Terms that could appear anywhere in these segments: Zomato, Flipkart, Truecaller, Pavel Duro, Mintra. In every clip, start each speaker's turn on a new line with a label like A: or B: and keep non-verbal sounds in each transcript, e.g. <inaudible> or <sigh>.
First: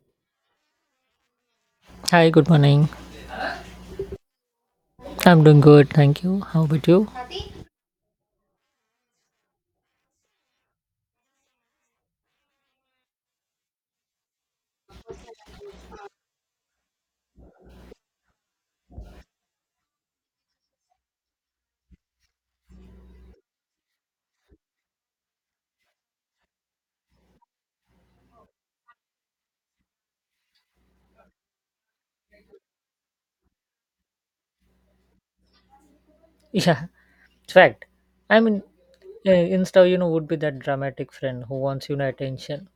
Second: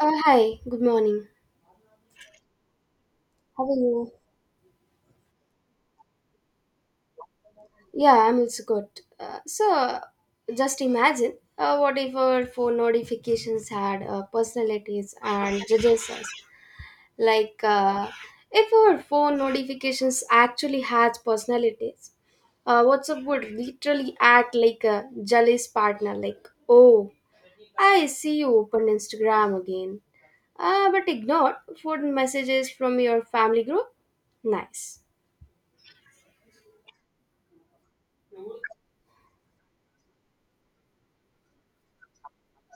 A: Hi, good morning.
B: Hi, good morning.
A: How are you?
B: I'm doing good, thank you. How about you?
A: Yeah, I'm also good. Uh, so, just imagine what if our phone notifications had personalities and judges us? Like, uh, if our phone notifications actually had personalities, WhatsApp would literally act like a jealous partner, like, oh, I see you opened Instagram again. But ignored food messages from your family group? Nice.
B: Yeah, it's fact. I mean, Insta, would be that dramatic friend who wants attention.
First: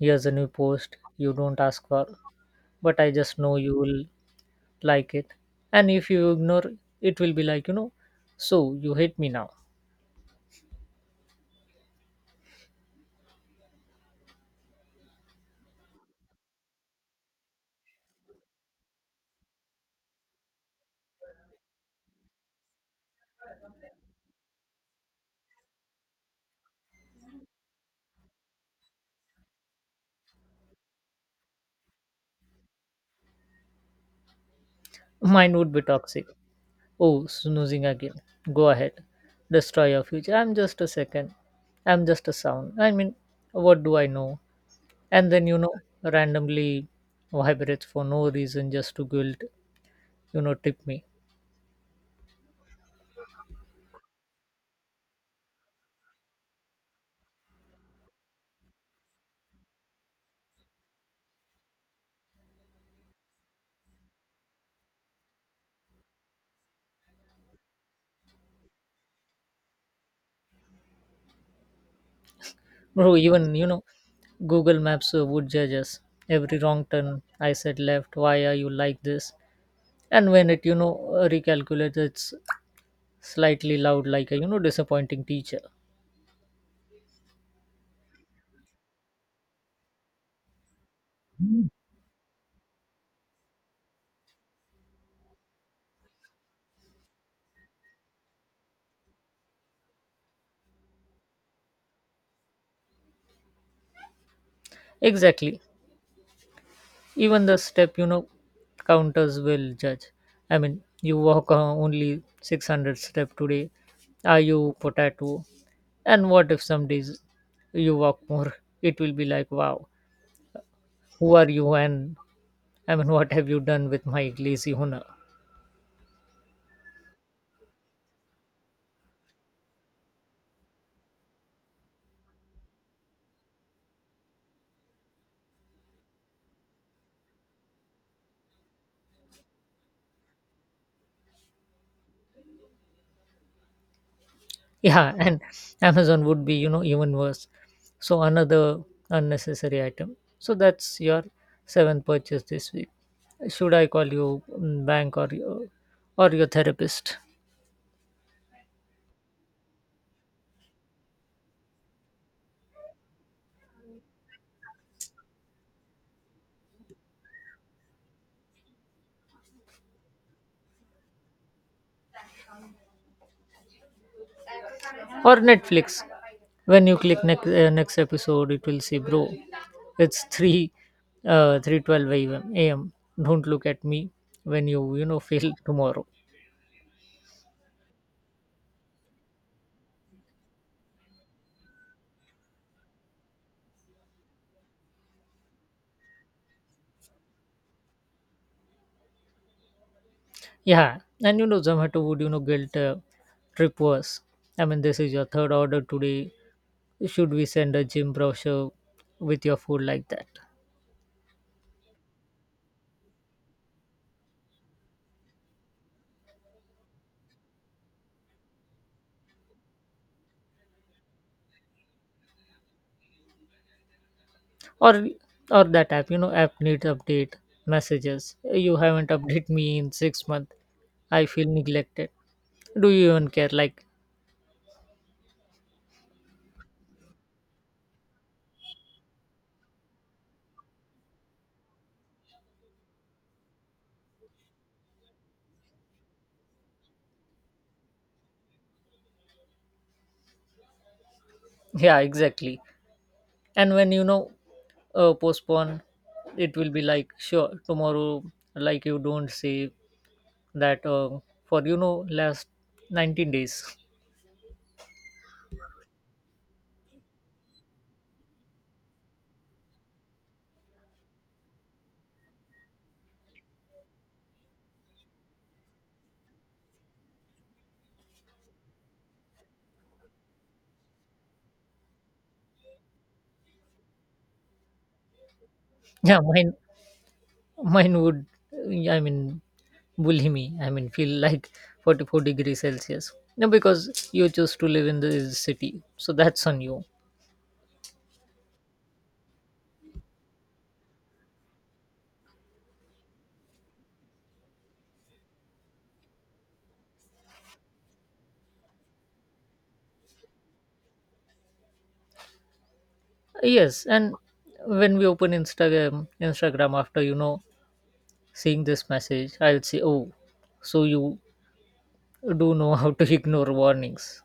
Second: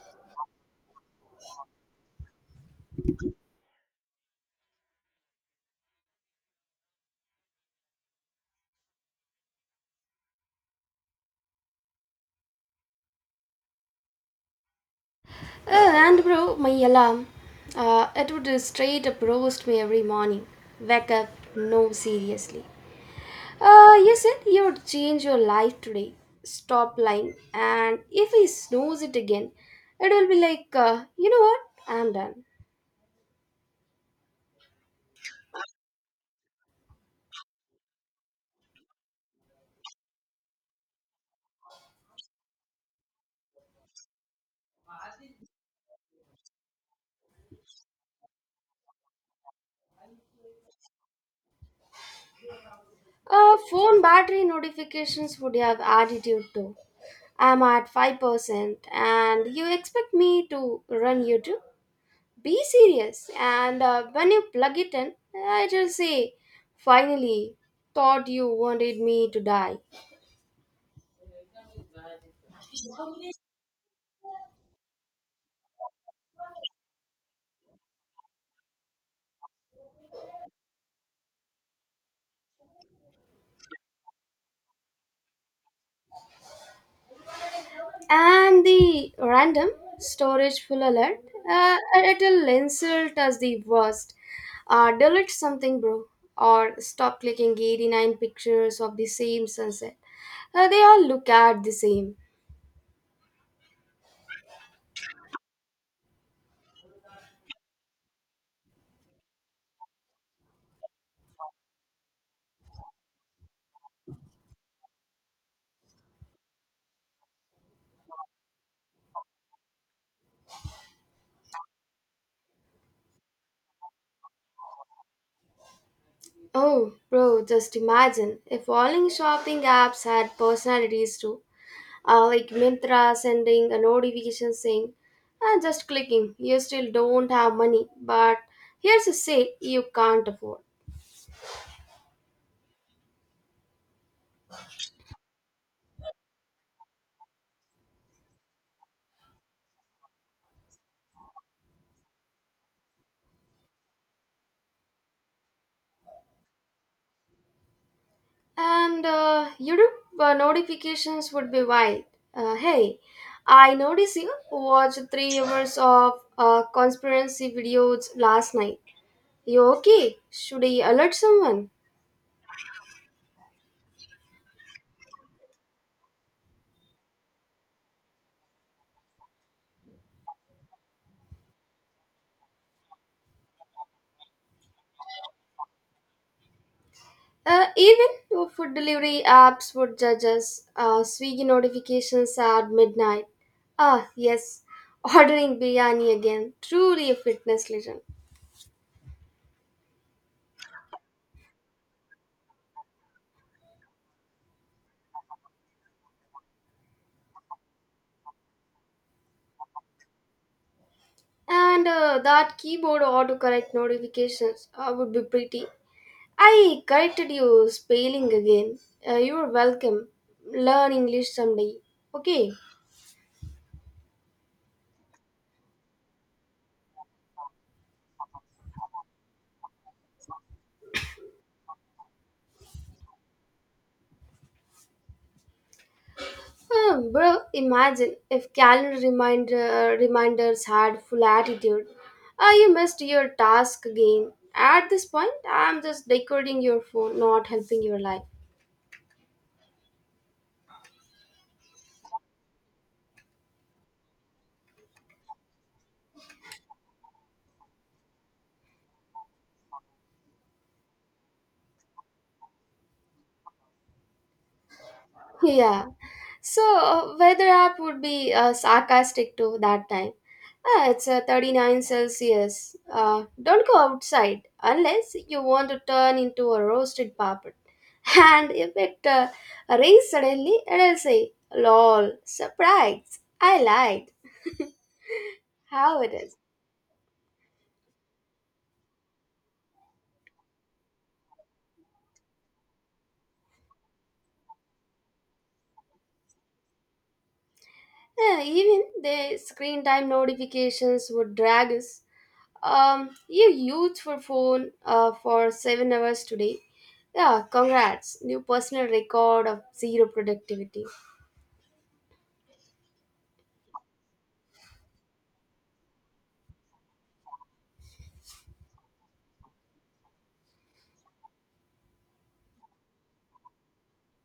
B: Here's a new post you don't ask for, but I just know you will like it. And if you ignore, it will be like so you hate me now.
A: And bro, my alarm. It would straight up roast me every morning. Wake up, no, seriously. You said you would change your life today. Stop lying. And if he snows it again, it will be like, you know what? I'm done.
B: Mine would be toxic. Oh, snoozing again. Go ahead, destroy your future. I'm just a second. I'm just a sound. I mean, what do I know? And then randomly vibrates for no reason just to guilt tip me.
A: Phone battery notifications would have attitude too. I'm at 5% and you expect me to run YouTube? Be serious, and when you plug it in I just say finally, thought you wanted me to die.
B: Bro, even Google Maps would judge us every wrong turn. I said left, why are you like this? And when it, recalculates, it's slightly loud like a, disappointing teacher.
A: And the random storage full alert, uh, it'll insult as the worst. Delete something, bro, or stop clicking 89 pictures of the same sunset. They all look at the same.
B: Exactly, even the step, counters will judge. I mean, you walk only 600 step today, are you potato? And what if some days you walk more? It will be like, wow, who are you? And I mean, what have you done with my lazy honor?
A: Oh bro, just imagine if all in shopping apps had personalities too, like Myntra sending a notification saying, and just clicking, you still don't have money, but here's a sale you can't afford.
B: Yeah, and Amazon would be, even worse. So another unnecessary item. So that's your seventh purchase this week. Should I call you bank, or your therapist?
A: And YouTube notifications would be wild. Hey, I noticed you watched 3 hours of conspiracy videos last night. You okay? Should I alert someone?
B: Or Netflix. When you click next episode, it will say, "Bro, it's three twelve a.m. Don't look at me when you know fail tomorrow."
A: Even food delivery apps would judge us. Swiggy notifications at midnight. Ah, yes, <laughs> ordering biryani again. Truly a fitness legend.
B: Yeah, and Zomato would, guilt trip worse. I mean, this is your third order today. Should we send a gym brochure with your food like that,
A: And that keyboard autocorrect notifications would be pretty. I corrected you spelling again. You're welcome. Learn English someday. Okay.
B: or or that app? You know, app needs update messages. You haven't updated me in 6 months. I feel neglected, do you even care, like.
A: Hmm, bro, imagine if calendar reminders had full attitude. Ah, you missed your task again. At this point, I'm just decoding your phone, not helping your life.
B: Yeah, exactly. And when, postpone, it will be like, sure tomorrow. Like you don't say that for, last 19 days. <laughs>
A: Yeah. So weather app would be sarcastic to that time. Ah, it's 39 Celsius. Don't go outside unless you want to turn into a roasted puppet. <laughs> And if it rains suddenly, it'll say, lol, surprise, I lied. <laughs> How it
B: Yeah,
A: is.
B: mine would, I mean, bully me. I mean, feel like 44 degrees Celsius. No, because you choose to live in the city, so that's on you.
A: Yeah, even the screen time notifications would drag us. You used your phone for 7 hours today. Yeah, congrats. New personal record of zero productivity.
B: Yes, and when we open Instagram after, seeing this message, I'll say, oh, so you do know how to <laughs> ignore warnings.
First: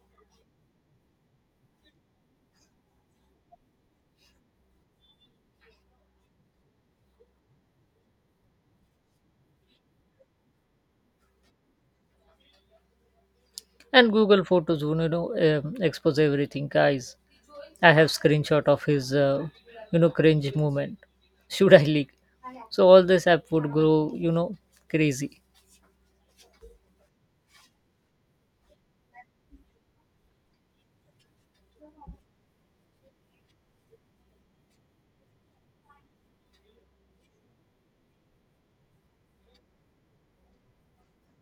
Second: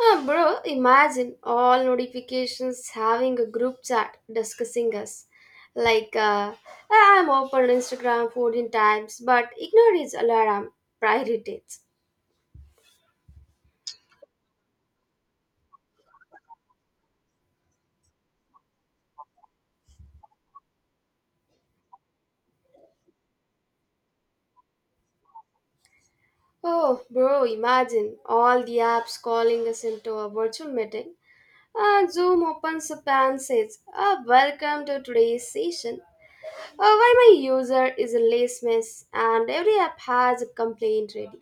A: Ah, bro, imagine all notifications having a group chat discussing us. Like, uh, I'm open Instagram 14 times, but ignore his alarm priorities.
B: And Google Photos, expose everything, guys. I have screenshot of his cringe moment. <laughs> Should I leak? So all this app would go, crazy.
A: Oh, bro, imagine all the apps calling us into a virtual meeting. And Zoom opens up and says, Welcome to today's session. Why my user is a lace mess and every app has a complaint ready.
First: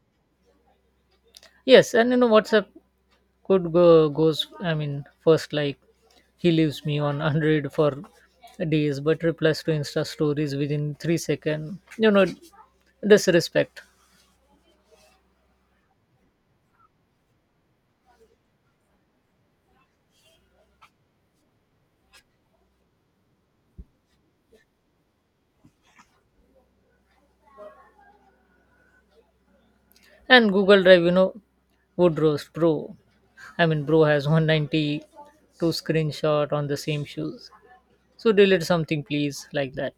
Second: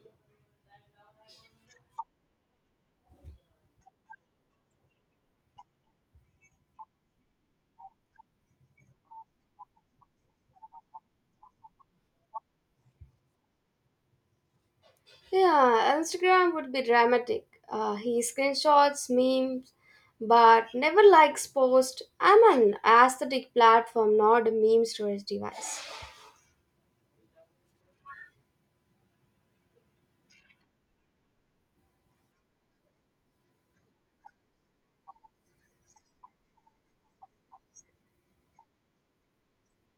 B: Yes, and WhatsApp could go goes, I mean, first, like, he leaves me on <laughs> 100 for days, but replies to Insta stories within 3 seconds. You know, disrespect.
A: Yeah, Instagram would be dramatic. He screenshots memes but never likes post. I'm an aesthetic platform, not a meme storage device.
B: And Google Drive, would roast, bro. I mean, bro has 192 screenshot on the same shoes, so delete something please, like that.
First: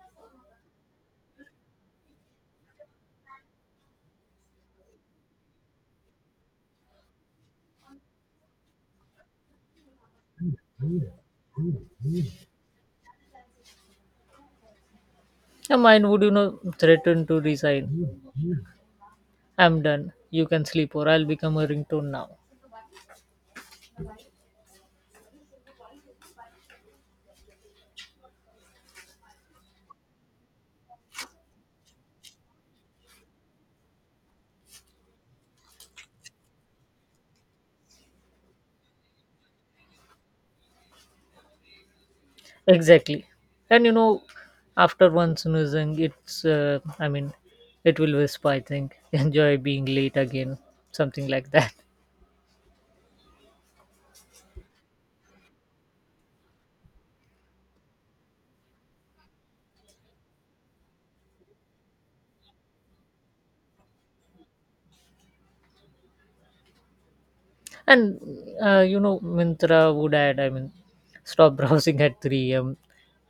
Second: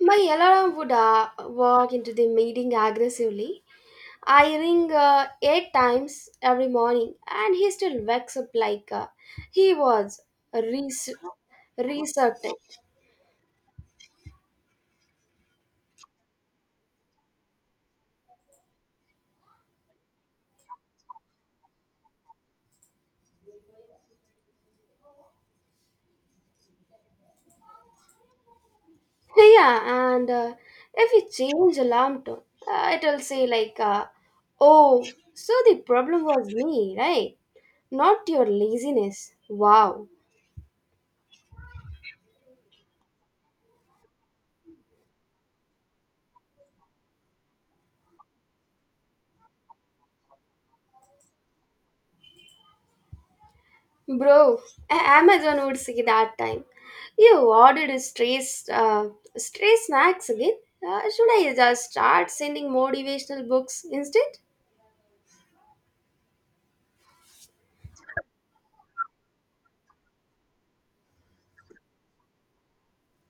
A: My alarm would walk into the meeting aggressively. I ring eight times every morning and he still wakes up like he was researching.
B: And mine would, threaten to resign. I'm done, you can sleep or I'll become a ringtone now.
A: Yeah, and if we change alarm tone, it'll say like, "Oh, so the problem was me, right? Not your laziness." Wow,
B: Exactly, and after one snoozing, it's I mean, it will whisper, I think, <laughs> enjoy being late again, something like that.
A: bro, Amazon would say that time. You ordered a stray, stray snacks again. Should I just start sending motivational books instead?
B: And Mintra would add, I mean, stop <laughs> browsing at 3 a.m.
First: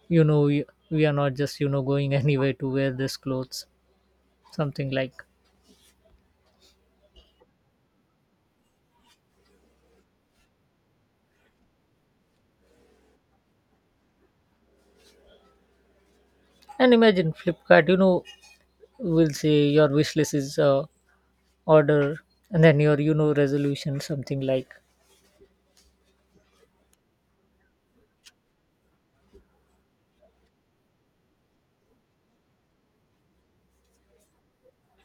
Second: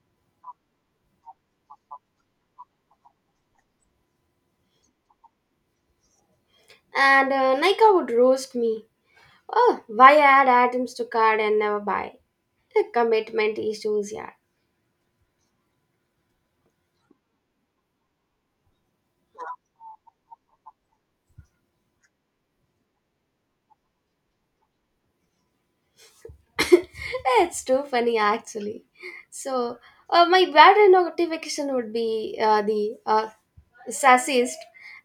B: You know, we are not just, going <laughs> anywhere to wear this clothes, something like.
A: And Nika would roast me. Oh, why add items to cart and never buy? The commitment issues, yeah.
B: And imagine Flipkart, will say your wish list is order, and then your, resolution, something like.
A: <laughs> It's too funny actually. So my bad notification would be the sassiest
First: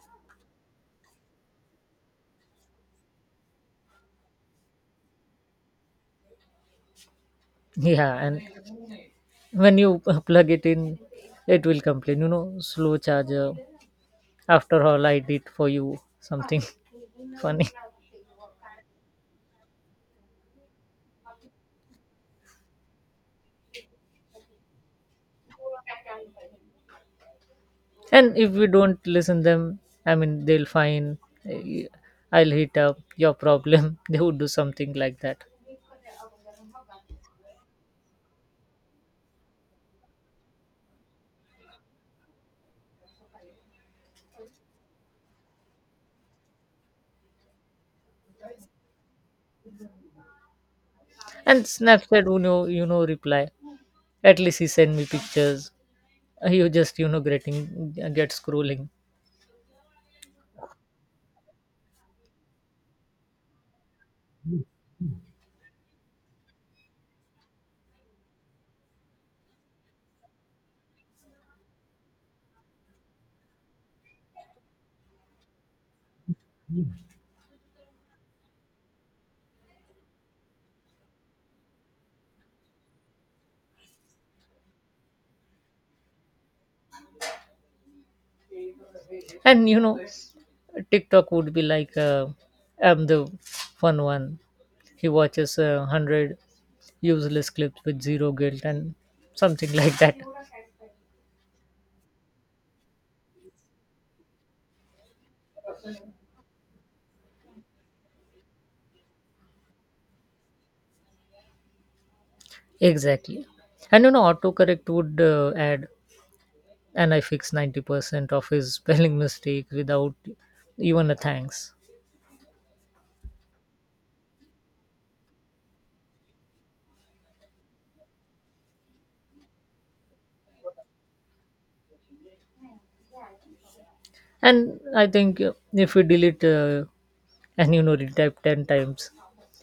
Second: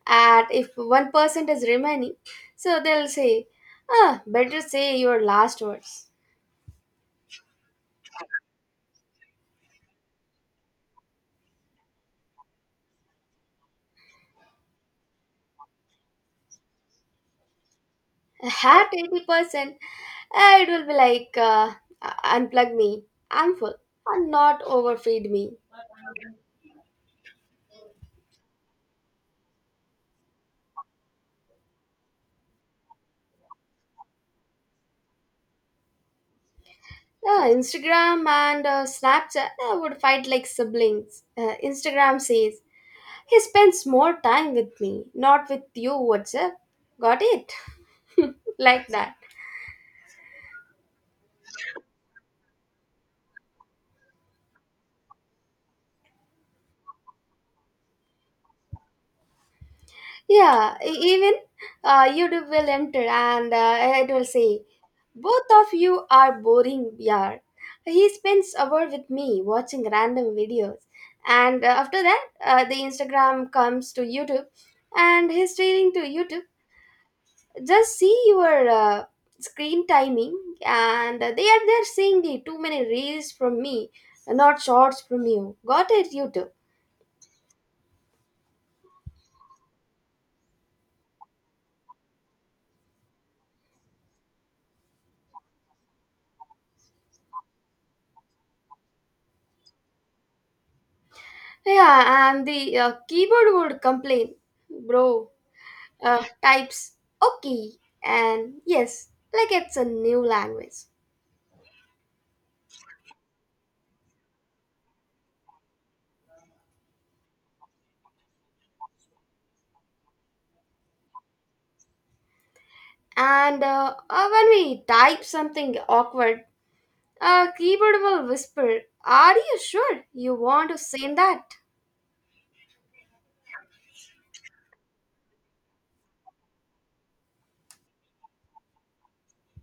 A: at if 1% is remaining, so they'll say, ah, better say your last words.
B: Yeah, and when you <laughs> plug it in, it will complain, you know, slow charger. After all, I did for you something <laughs> funny.
A: <laughs> At 80%, it will be like unplug me, I'm full, and not overfeed me.
B: And if we don't listen them, I mean, they'll find, eh, I'll hit up your problem. <laughs> They would do something like that.
A: Instagram and Snapchat would fight like siblings. Instagram says, He spends more time with me, not with you, WhatsApp. Got it? <laughs> Like that.
B: And Snapchat, you know, reply, at least he send me pictures. You just, you know, get scrolling.
A: Yeah, even YouTube will enter and it will say, Both of you are boring. Yeah, he spends hour with me watching random videos. And after that, the Instagram comes to YouTube and he's staring to YouTube, just see your screen timing, and they are there saying the too many reels from me, not shorts from you. Got it, you too?
B: And TikTok would be like, I'm the fun one, he watches 100 useless clips with zero guilt, and something <laughs> like that.
A: Yeah, and the keyboard would complain, bro types okay and yes like it's a new language.
B: Exactly, and autocorrect would add, and I fix 90% of his <laughs> spelling mistakes without even a thanks.
A: And when we type something awkward, keyboard will whisper, are you sure you want to send that?
B: And I think, if we delete and retype 10 times,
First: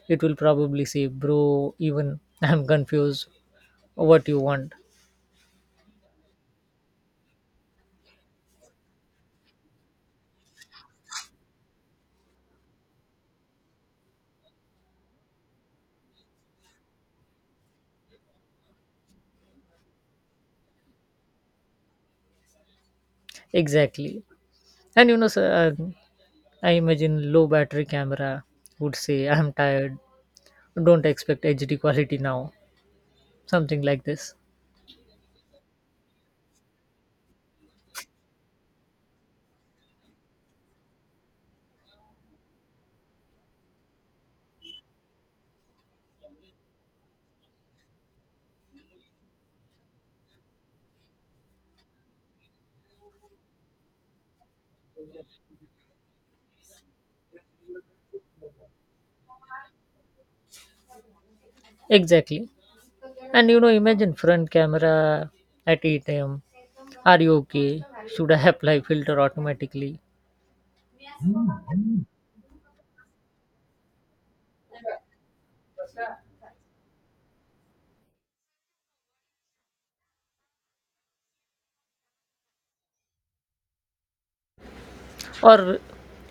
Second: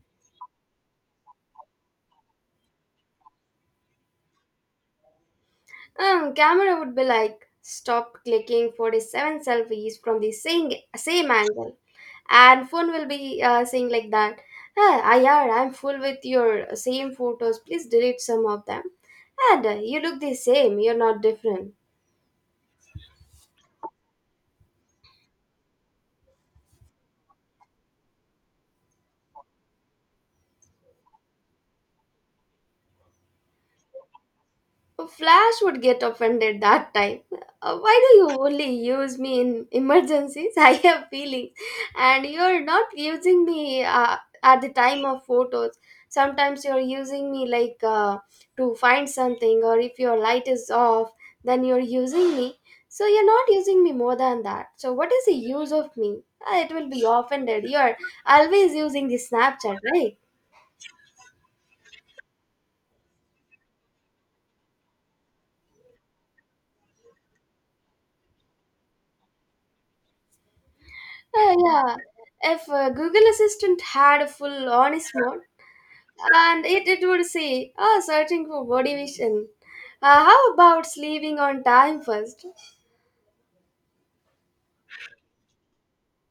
B: it will probably say, bro, even <laughs> I'm confused what you want.
A: Camera would be like stop clicking 47 selfies from the same angle, and phone will be saying like that. Ah, IR, I'm full with your same photos. Please delete some of them. And you look the same. You're not different.
B: Exactly. And you know, I imagine low battery camera would say, I'm tired, don't expect HD quality now, something like this.
A: Flash would get offended that time. Why do you only use me in emergencies? <laughs> I have feelings, and you're not using me at the time of photos. Sometimes you're using me like to find something, or if your light is off, then you're using me. So you're not using me more than that. So what is the use of me? It will be offended. You're always using the Snapchat, right?
B: Exactly. And you know, imagine front camera at 8 a.m. Are you okay? Should I <laughs> apply filter automatically?
A: Yeah. If Google Assistant had a full honest mode and it would say, oh, searching for motivation. How about sleeping on time first?
B: Or,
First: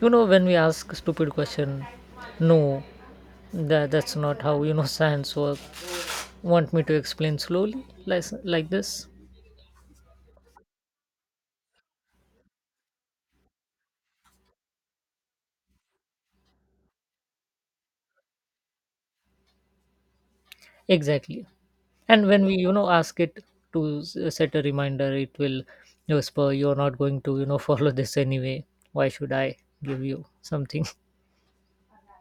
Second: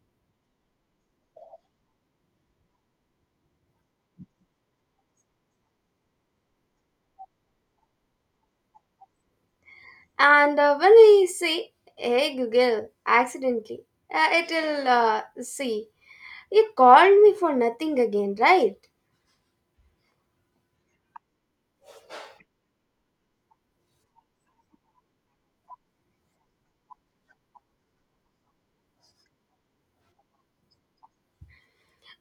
B: you know, when we ask stupid question, no, that's not how, you know, <laughs> science work. Want me to explain slowly like this?
A: And when we say, hey Google, accidentally, it'll say, you called me for nothing again, right?
B: Exactly. And when we, you know, ask it to set a reminder, it will whisper, you're not going to, you know, <laughs> follow this anyway. Why should I give you something? <laughs>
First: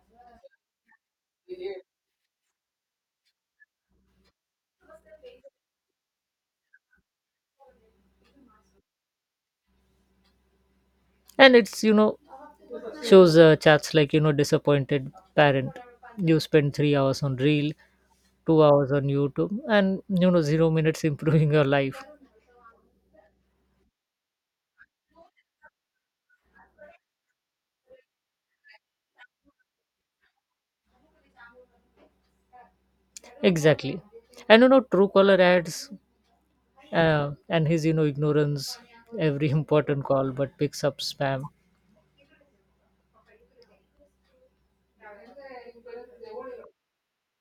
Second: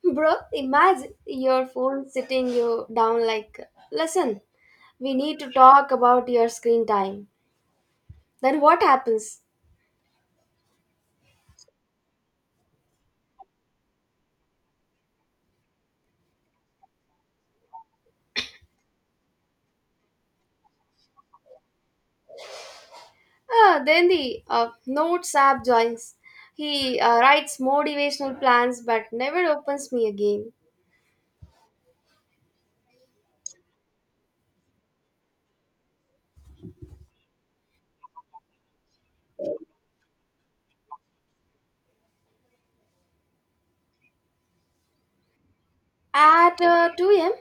A: Bro, imagine your phone sitting you down like, listen, we need to talk about your screen time. Then what happens?
B: And it's, you know, shows chats like, disappointed parent. You spend 3 hours on reel, 2 hours on YouTube, and 0 minutes <laughs> improving your life.
A: Then the notes app joins. He writes motivational plans but never opens me again.
B: Exactly, and true caller ads and his, ignorance, every <laughs> important call, but picks up spam.
A: At 2 a.m.,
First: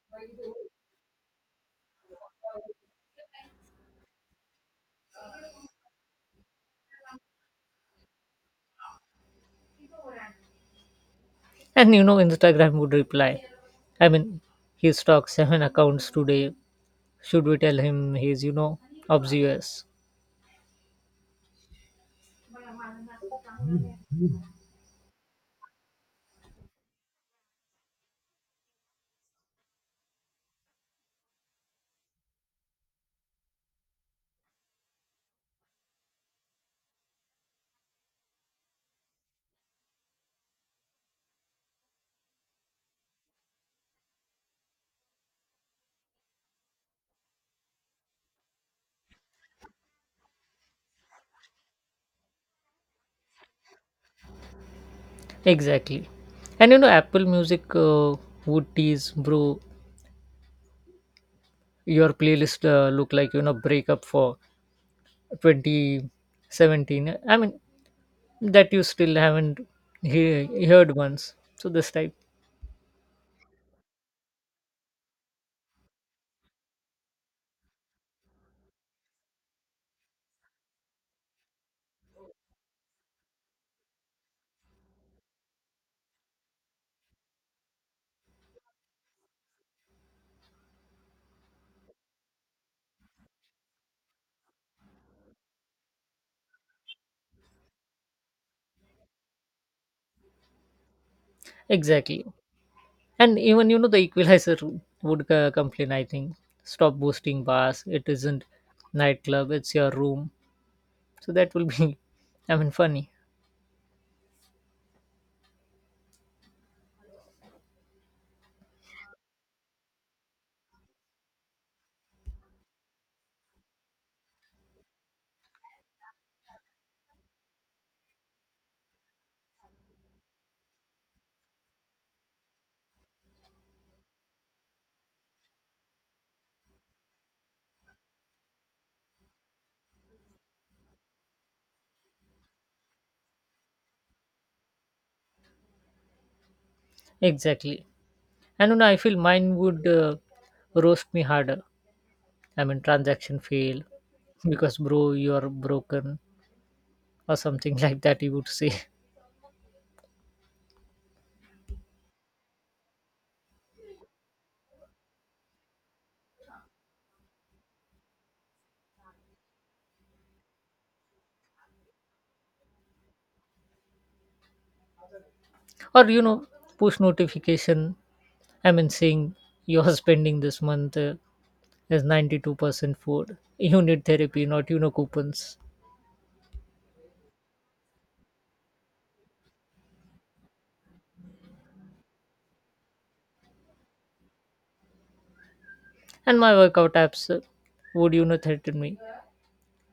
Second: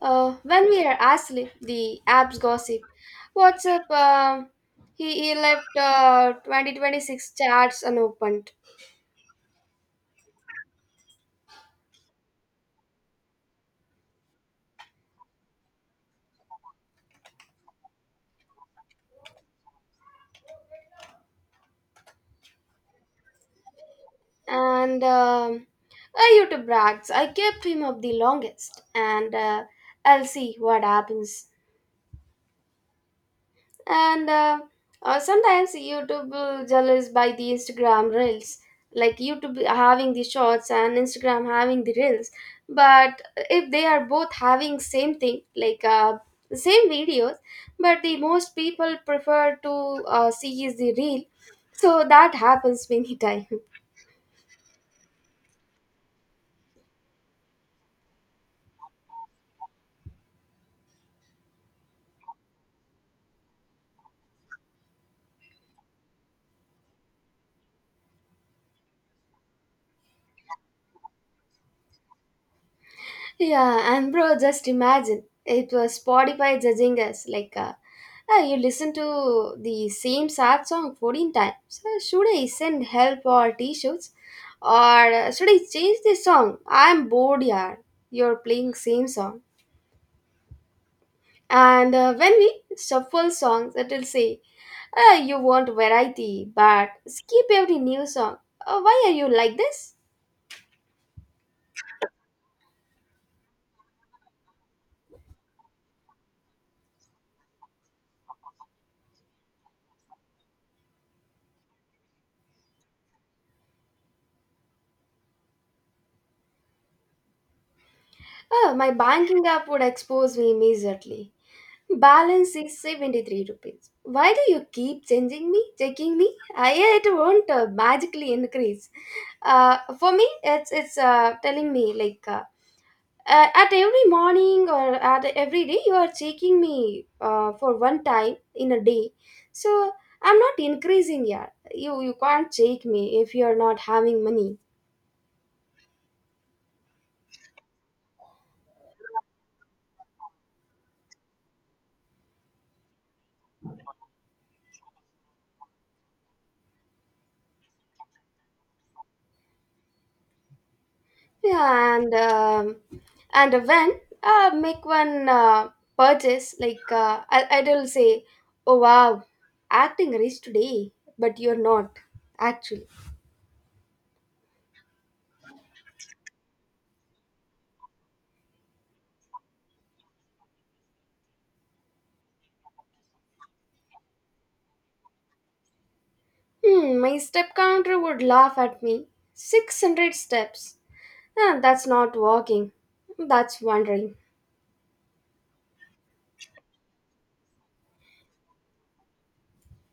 A: when we are asleep, the app's gossip. WhatsApp, he left 2026 chats unopened.
B: And Instagram would reply, I mean, he stocks seven <laughs> accounts today, should we tell him he's, obvious.
A: And I YouTube brags. I kept him up the longest. And I'll see what happens. And sometimes YouTube will jealous by the Instagram reels, like YouTube having the shorts and Instagram having the reels, but if they are both having same thing like the same videos, but the most people prefer to see is the reel, so that happens many <laughs> times.
B: Exactly, and Apple Music would tease, bro, your playlist look like, breakup for 2017, I mean, that you still haven't heard once, so this type.
A: Yeah, and bro, just imagine it was Spotify judging us like, "Ah, you listen to the same sad song 14 times. Should I send help or t-shirts, or should I change the song? I'm bored, yaar. You're playing same song, and when we shuffle songs, it'll say, "Ah, you want variety, but skip every new song. Why are you like this?
B: Exactly, and even the equalizer would complain, I think, stop boosting bars, it isn't nightclub, it's your room. So that will be <laughs> I mean, funny.
A: Oh, my banking app would expose me immediately. Balance is 73 rupees. Why do you keep changing me, checking me? I, it won't magically increase. For me, it's telling me like at every morning or at every day you are checking me for one time in a day. So I'm not increasing yet. You can't check me if you are not having money.
B: Exactly, and I feel mine would roast me harder. I mean, transaction fail, because bro you're broken, or something <laughs> like that, you would say.
A: Yeah, and when make one purchase, like uh, I'll say, oh wow, acting rich today, but you're not actually.
B: Or push notification, I mean, saying you're spending this month is 92% food. <laughs> You need therapy, not, coupons.
A: Hmm, my step counter would laugh at me. 600 steps. Ah, that's not walking. That's wandering.
B: And my workout apps would, threaten me.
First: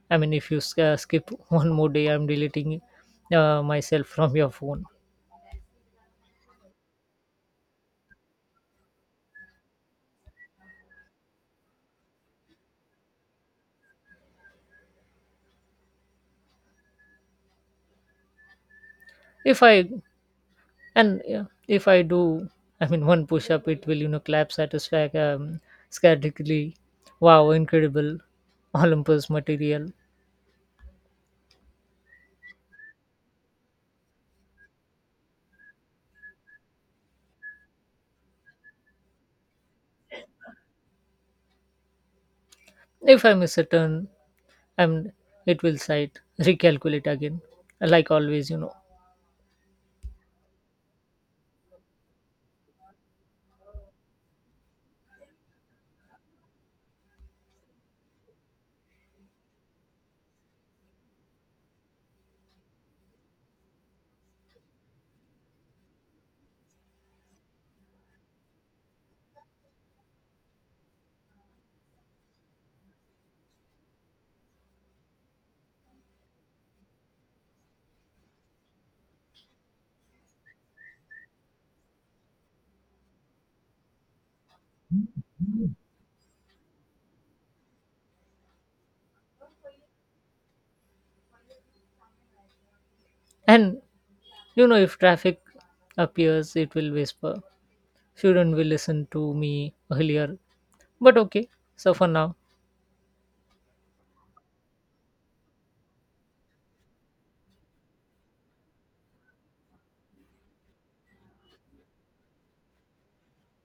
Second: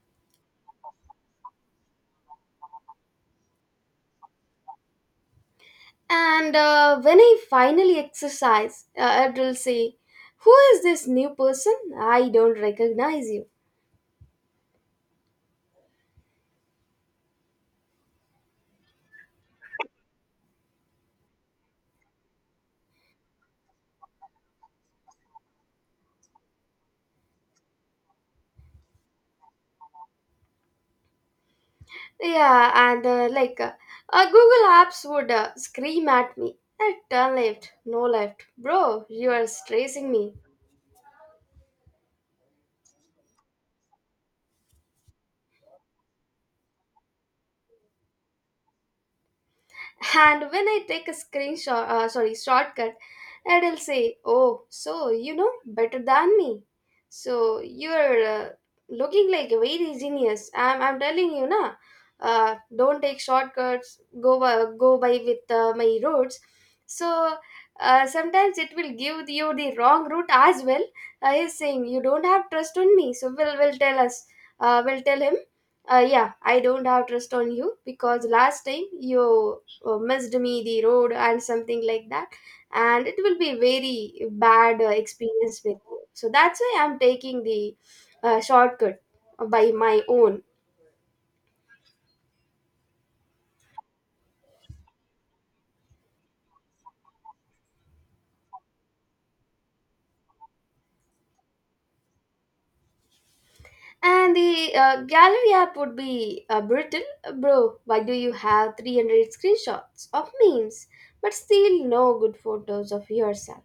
B: I mean, if you skip <laughs> one more day, I'm deleting myself <laughs> from your phone.
A: And when I finally exercise, it will say, "Who is this new person? I don't recognize you."
B: if i and uh, if I do, I mean, one push up, it will, clap satisfaction, scatically, wow, incredible, <laughs> olympus material.
A: Yeah, and Google Apps would scream at me. Turn left, no left. Bro, you are stressing me.
B: If I miss a turn, I'm, it will sight, recalculate again, like always, you know.
A: And when I take a screenshot , sorry, shortcut, it'll say oh so you know better than me, so you're looking like a very genius. I'm telling you na, don't take shortcuts. Go by with my roads. So sometimes it will give you the wrong route as well. He's saying you don't have trust on me, so we'll, will tell us, we'll tell him, yeah I don't have trust on you because last time you missed me the road and something like that, and it will be very bad experience with you, so that's why I'm taking the shortcut by my own.
B: And you know, if traffic appears, it will whisper, shouldn't we listen to me earlier, but okay. So for now,
A: And the gallery app would be brittle, bro, why do you have 300 screenshots of memes but still no good photos of yourself?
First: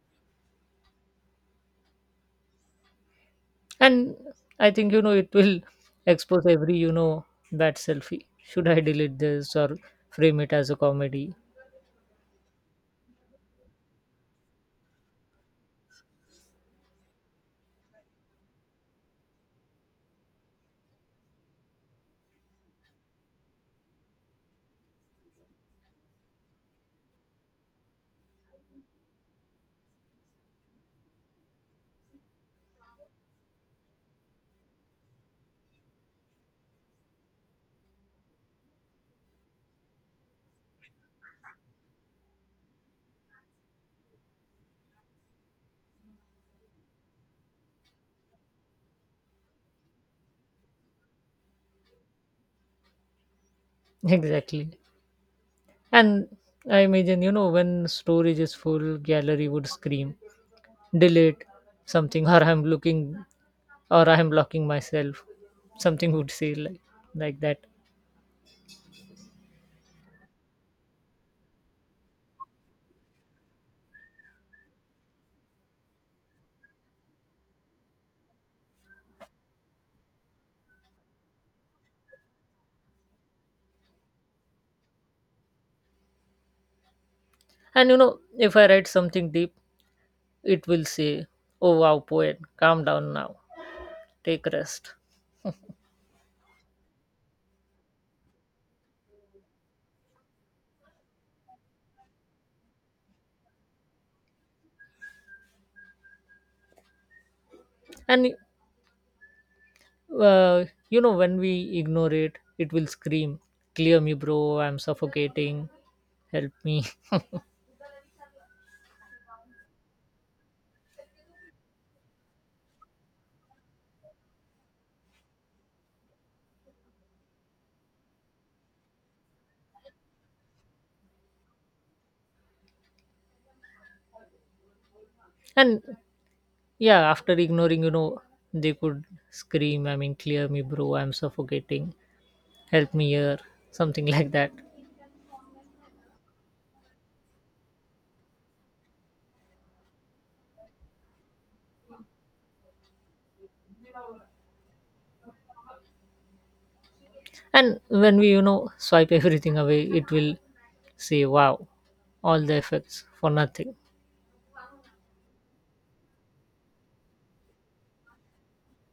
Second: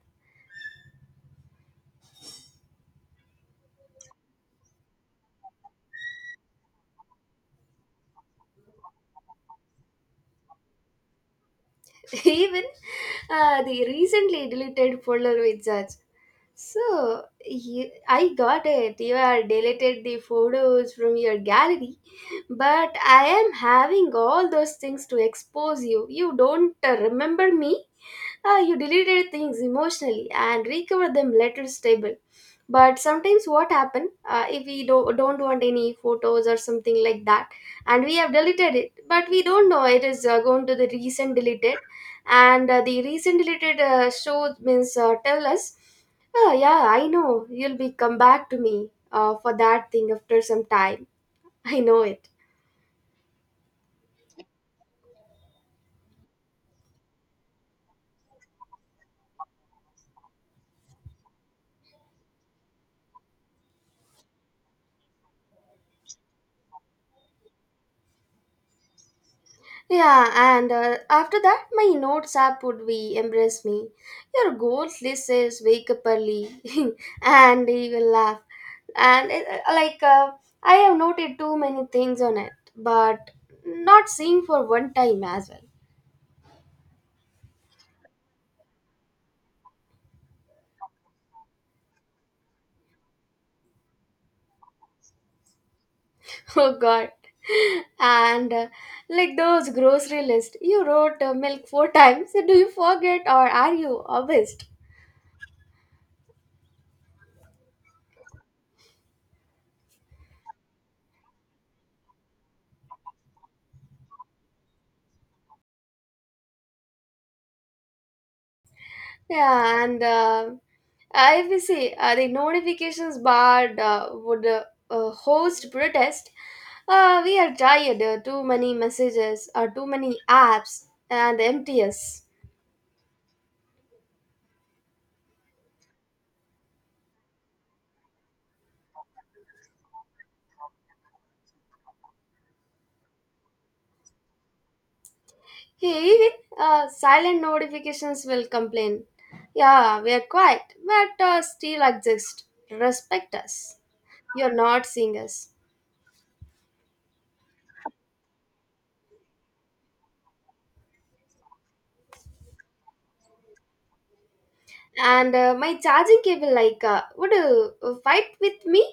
B: and I think it will expose every, bad selfie. Should I delete this or frame it as a comedy?
A: <laughs> Even the recently deleted folder with such. So you, I got it. You are deleted the photos from your gallery, but I am having all those things to expose you. You don't remember me? Ah, you deleted things emotionally and recovered them later stable. But sometimes what happen, if we don't want any photos or something like that, and we have deleted it but we don't know it is going to the recent deleted, and the recent deleted show means tell us, oh yeah, I know you'll be come back to me for that thing after some time. <laughs> I know it.
B: <laughs> Exactly. And I imagine, you know, when storage is full, gallery would scream, delete something, or I'm looking, or I'm blocking myself. Something would say like that.
A: Yeah, and after that, my notes app would be embrace me. Your goals list says wake up early, <laughs> and he will laugh. And it, like I have noted too many things on it, but not seeing for one time as well. <laughs>
B: And you know, if I write something deep, it will say, oh wow, poet, calm down now, take rest.
A: Oh God! And like those grocery list, you wrote milk four <laughs> times. Do you forget or are you obsessed?
B: And uh, you know, when we ignore it, it will scream, clear me, bro, I'm suffocating, help me. <laughs>
A: Yeah, and I will say the notifications bar would host protest. We are tired. Too many messages, too many apps, and MTS.
B: And yeah, after ignoring, you know, they could scream, I mean, clear me, bro, I'm suffocating, help me here, something <laughs> like that.
A: Hey, even silent notifications will complain. Yeah, we are quiet, but still exist. Respect us. You are not seeing us.
B: And when we, you know, swipe everything away, it will say, wow, all the effects for nothing.
A: And my charging cable, like, would fight with me.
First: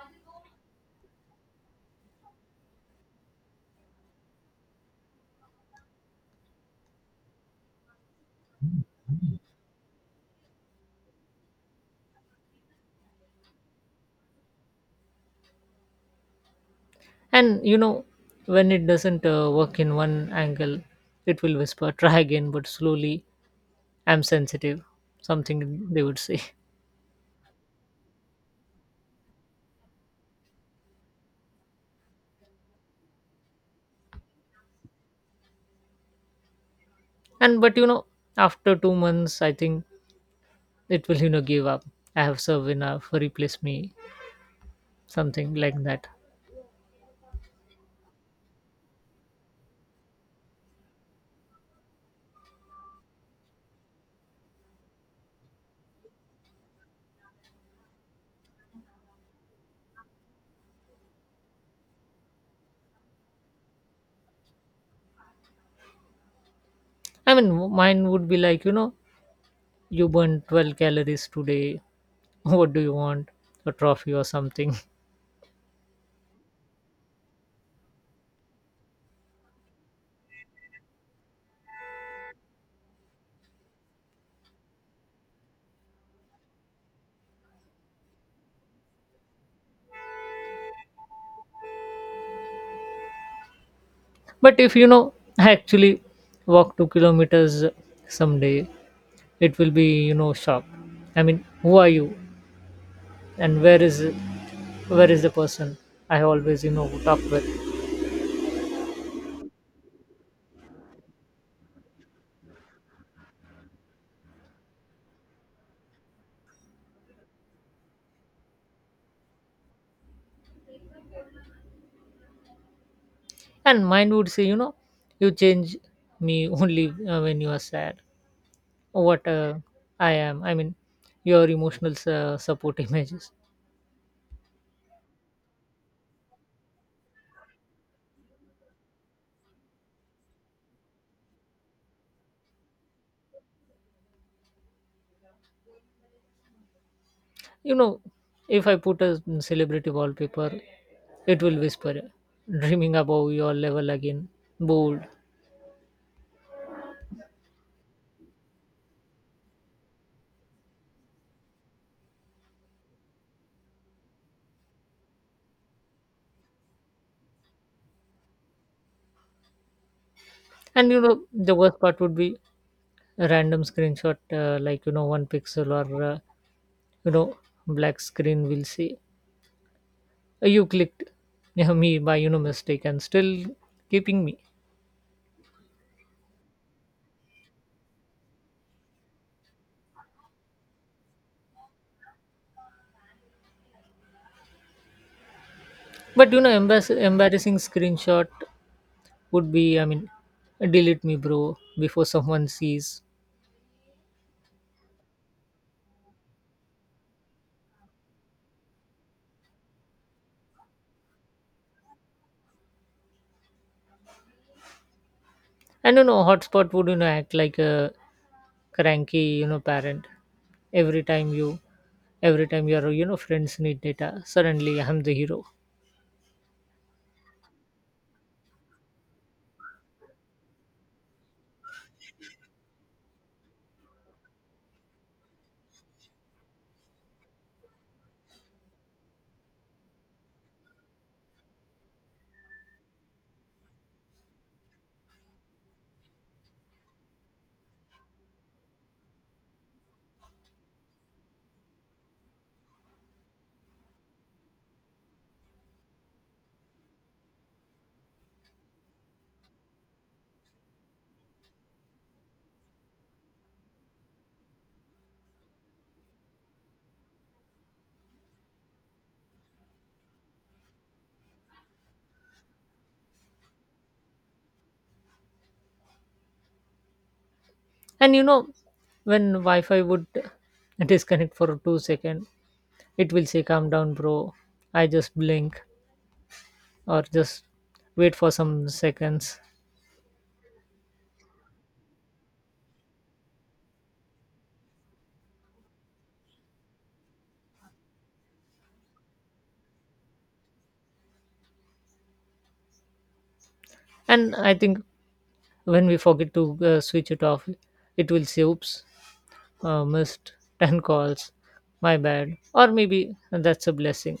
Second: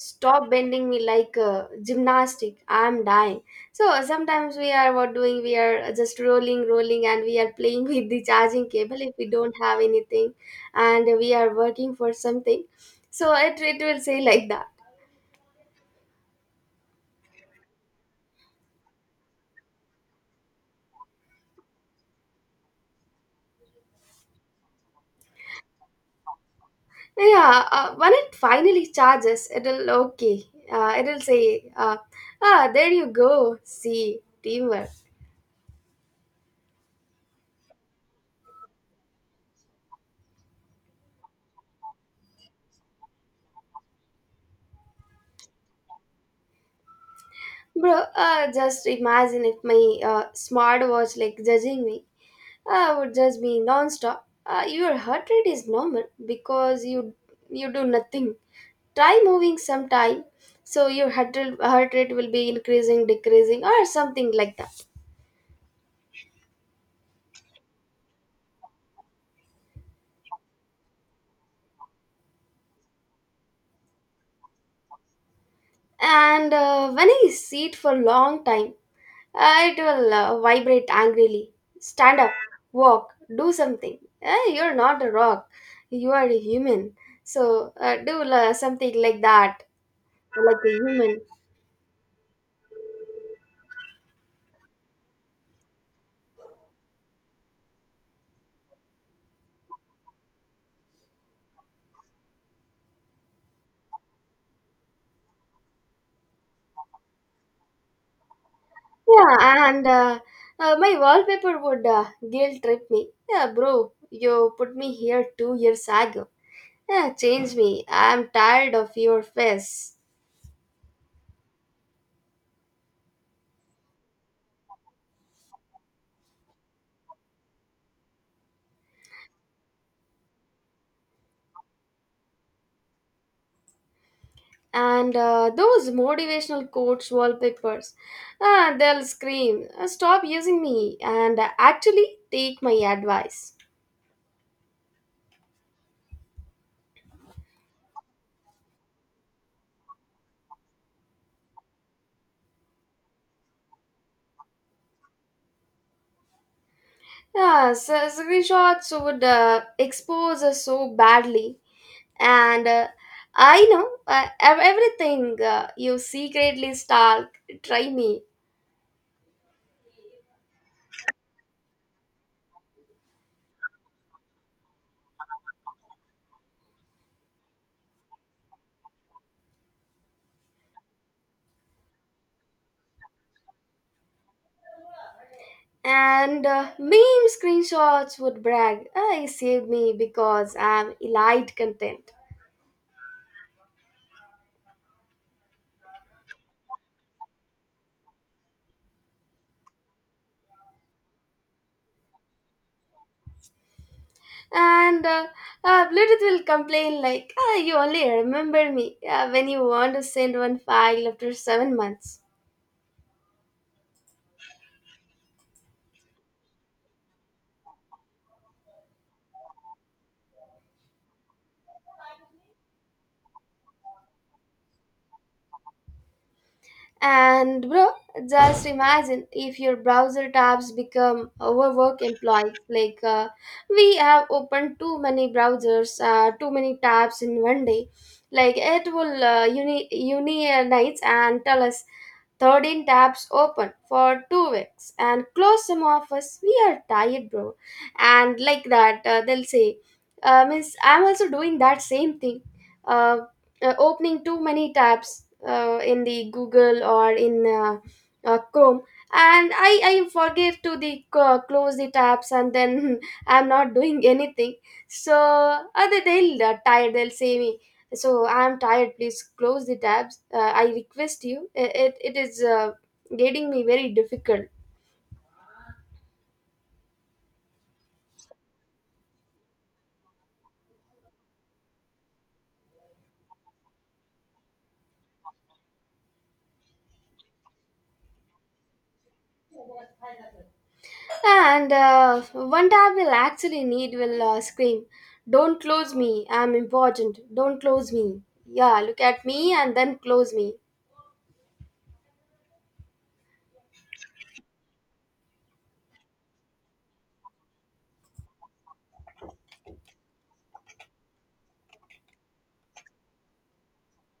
A: Stop bending me like gymnastic. I'm dying. So sometimes we are what doing? We are just rolling, and we are playing <laughs> with the charging cable if we don't have anything, and we are working for something. So it will say like that.
B: And, you know, when it doesn't work in one angle, it will whisper, try again, but slowly, I'm sensitive, something they would say. <laughs>
A: Yeah, when it finally charges, it'll okay. It'll say, ah, there you go. See teamwork.
B: And, but, you know, after 2 months, I think it will, you know, give up. I have served enough, replace me, something like that.
A: Bro, just imagine if my smart watch like judging me would judge me non-stop. Your heart rate is normal because you do nothing. Try moving sometime, so your heart rate will be increasing, decreasing, or something like that.
B: I mean, mine would be like, you know, you burned 12 calories today, <laughs> what do you want, a trophy or something?
A: And when I sit for long time, it will vibrate angrily. Stand up, walk, do something. Eh, you're not a rock. You are a human. So do something like that, like a human.
B: <laughs> But if you know, I actually walk 2 kilometers someday, it will be, you know, shock, I mean, who are you, and where is the person I always, you know, talk with.
A: Yeah, and my wallpaper would guilt trip me. Yeah, bro, you put me here 2 years ago. Yeah, change me. I'm tired of your face.
B: And mine would say, you know, you change me <laughs> only when you are sad. What I am, I mean, your emotional support <laughs> images.
A: And those motivational quotes wallpapers, ah, they'll scream, stop using me and actually take my advice.
B: You know, if I put a celebrity wallpaper, it will whisper, dreaming above your level again, bold.
A: Yeah, so screenshots would expose us so badly, and I know, everything you secretly stalk, try me.
B: And you know, the worst part would be a random screenshot, like, you know, one pixel, or you know, black screen will say, you clicked yeah, me by, you know, mistake, and still keeping me."
A: And meme screenshots would brag, I saved me because I'm elite content.
B: But you know, embarrassing screenshot would be, I mean, delete me, bro, before someone sees.
A: And Bluetooth will complain like, "Ah, you only remember me when you want to send one file after 7 months."
B: I don't know, hotspot would, you know, act like a cranky, you know, parent. Every time you, every time your, you know, friends need data, suddenly I'm the hero.
A: And bro, just imagine if your browser tabs become overwork employees. Like we have opened too many browsers, too many tabs in one day. Like it will unionize and tell us, 13 tabs open for 2 weeks and close some of us. We are tired, bro. And like that, they'll say, Miss, I'm also doing that same thing. Uh, Opening too many tabs in the Google or in Chrome. And I forget to the close the tabs, and then <laughs> I'm not doing anything. So other they'll tired. They'll say me, so I'm tired, please close the tabs, I request you. It is getting me very difficult.
B: And, you know, when Wi-Fi would <laughs> disconnect for 2 seconds, it will say, calm down, bro. I just blink, or just wait for some seconds.
A: And one tab will actually need will scream, don't close me, I'm important, don't close me. Yeah, look at me and then close me.
B: And I think when we forget to switch it off, it will say, oops, missed <laughs> 10 calls. My bad. Or maybe that's a blessing.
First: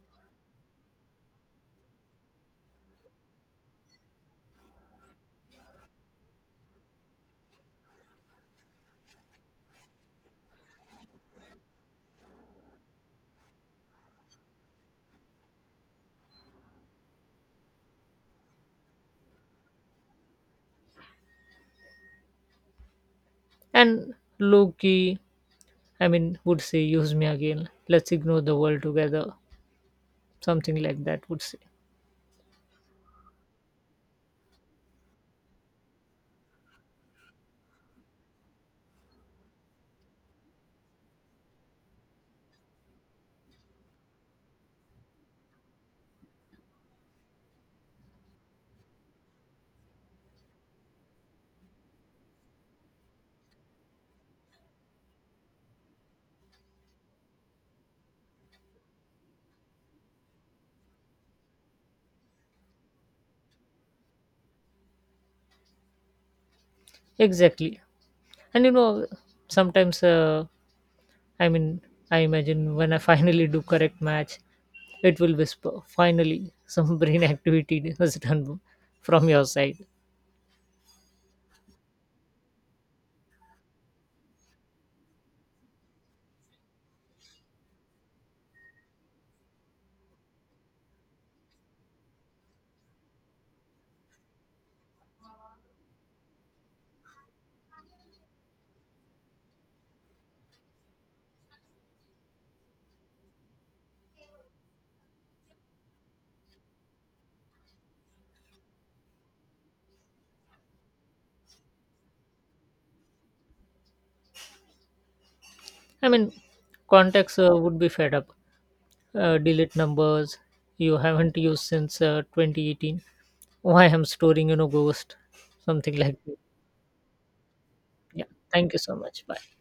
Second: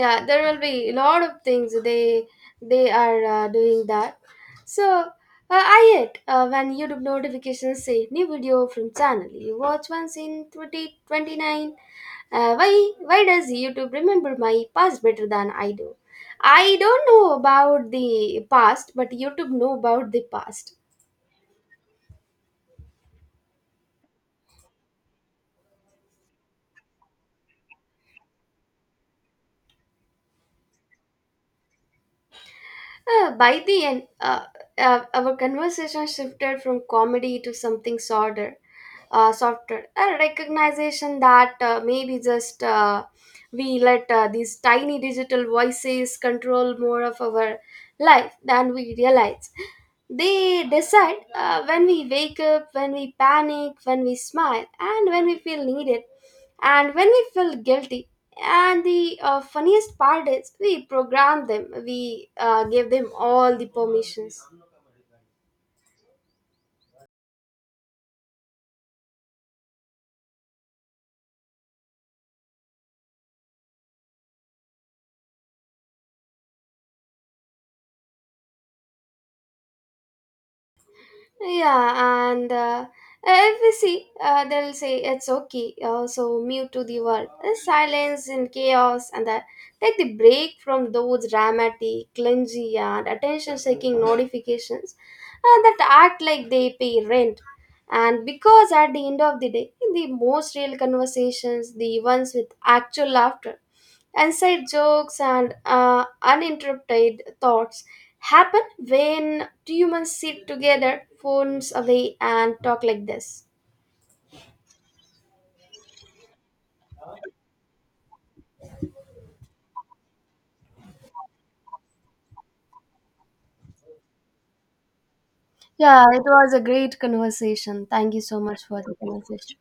A: Yeah, there will be a lot of things they are doing that. So I hate when YouTube notifications say, new video from channel you watch once in 2029. Why does YouTube remember my past better than I do? I don't know about the past, but YouTube know about the past.
B: And Loki, I mean, would say, use me again, let's ignore the world together. Something like that would say.
A: By the end, our conversation shifted from comedy to something sadder. Software a recognition that maybe just we let these tiny digital voices control more of our life than we realize. They decide when we wake up, when we panic, when we smile, and when we feel needed, and when we feel guilty. And the funniest part is, we program them, we give them all the permissions.
B: Exactly. And you know, sometimes, I mean, I imagine when I <laughs> finally do correct match, it will whisper, finally, some <laughs> brain activity was done from your side.
A: Yeah, and if we see, they'll say, it's okay. So mute to the world, uh, silence and chaos, and that take the break from those dramatic, clumsy, and attention-seeking notifications that act like they pay rent. And because at the end of the day, the most real conversations, the ones with actual laughter, inside jokes, and uninterrupted thoughts, happen when do you must sit together, phones away, and talk like this?
B: I mean, contacts would be fed up. Delete numbers you haven't used since 2018. Why I'm storing, you know, ghost, something
A: Yeah,
B: like.
A: it was a great conversation. Thank you
B: Yeah.
A: so much
B: Thank you
A: for the
B: so much. Bye.
A: conversation.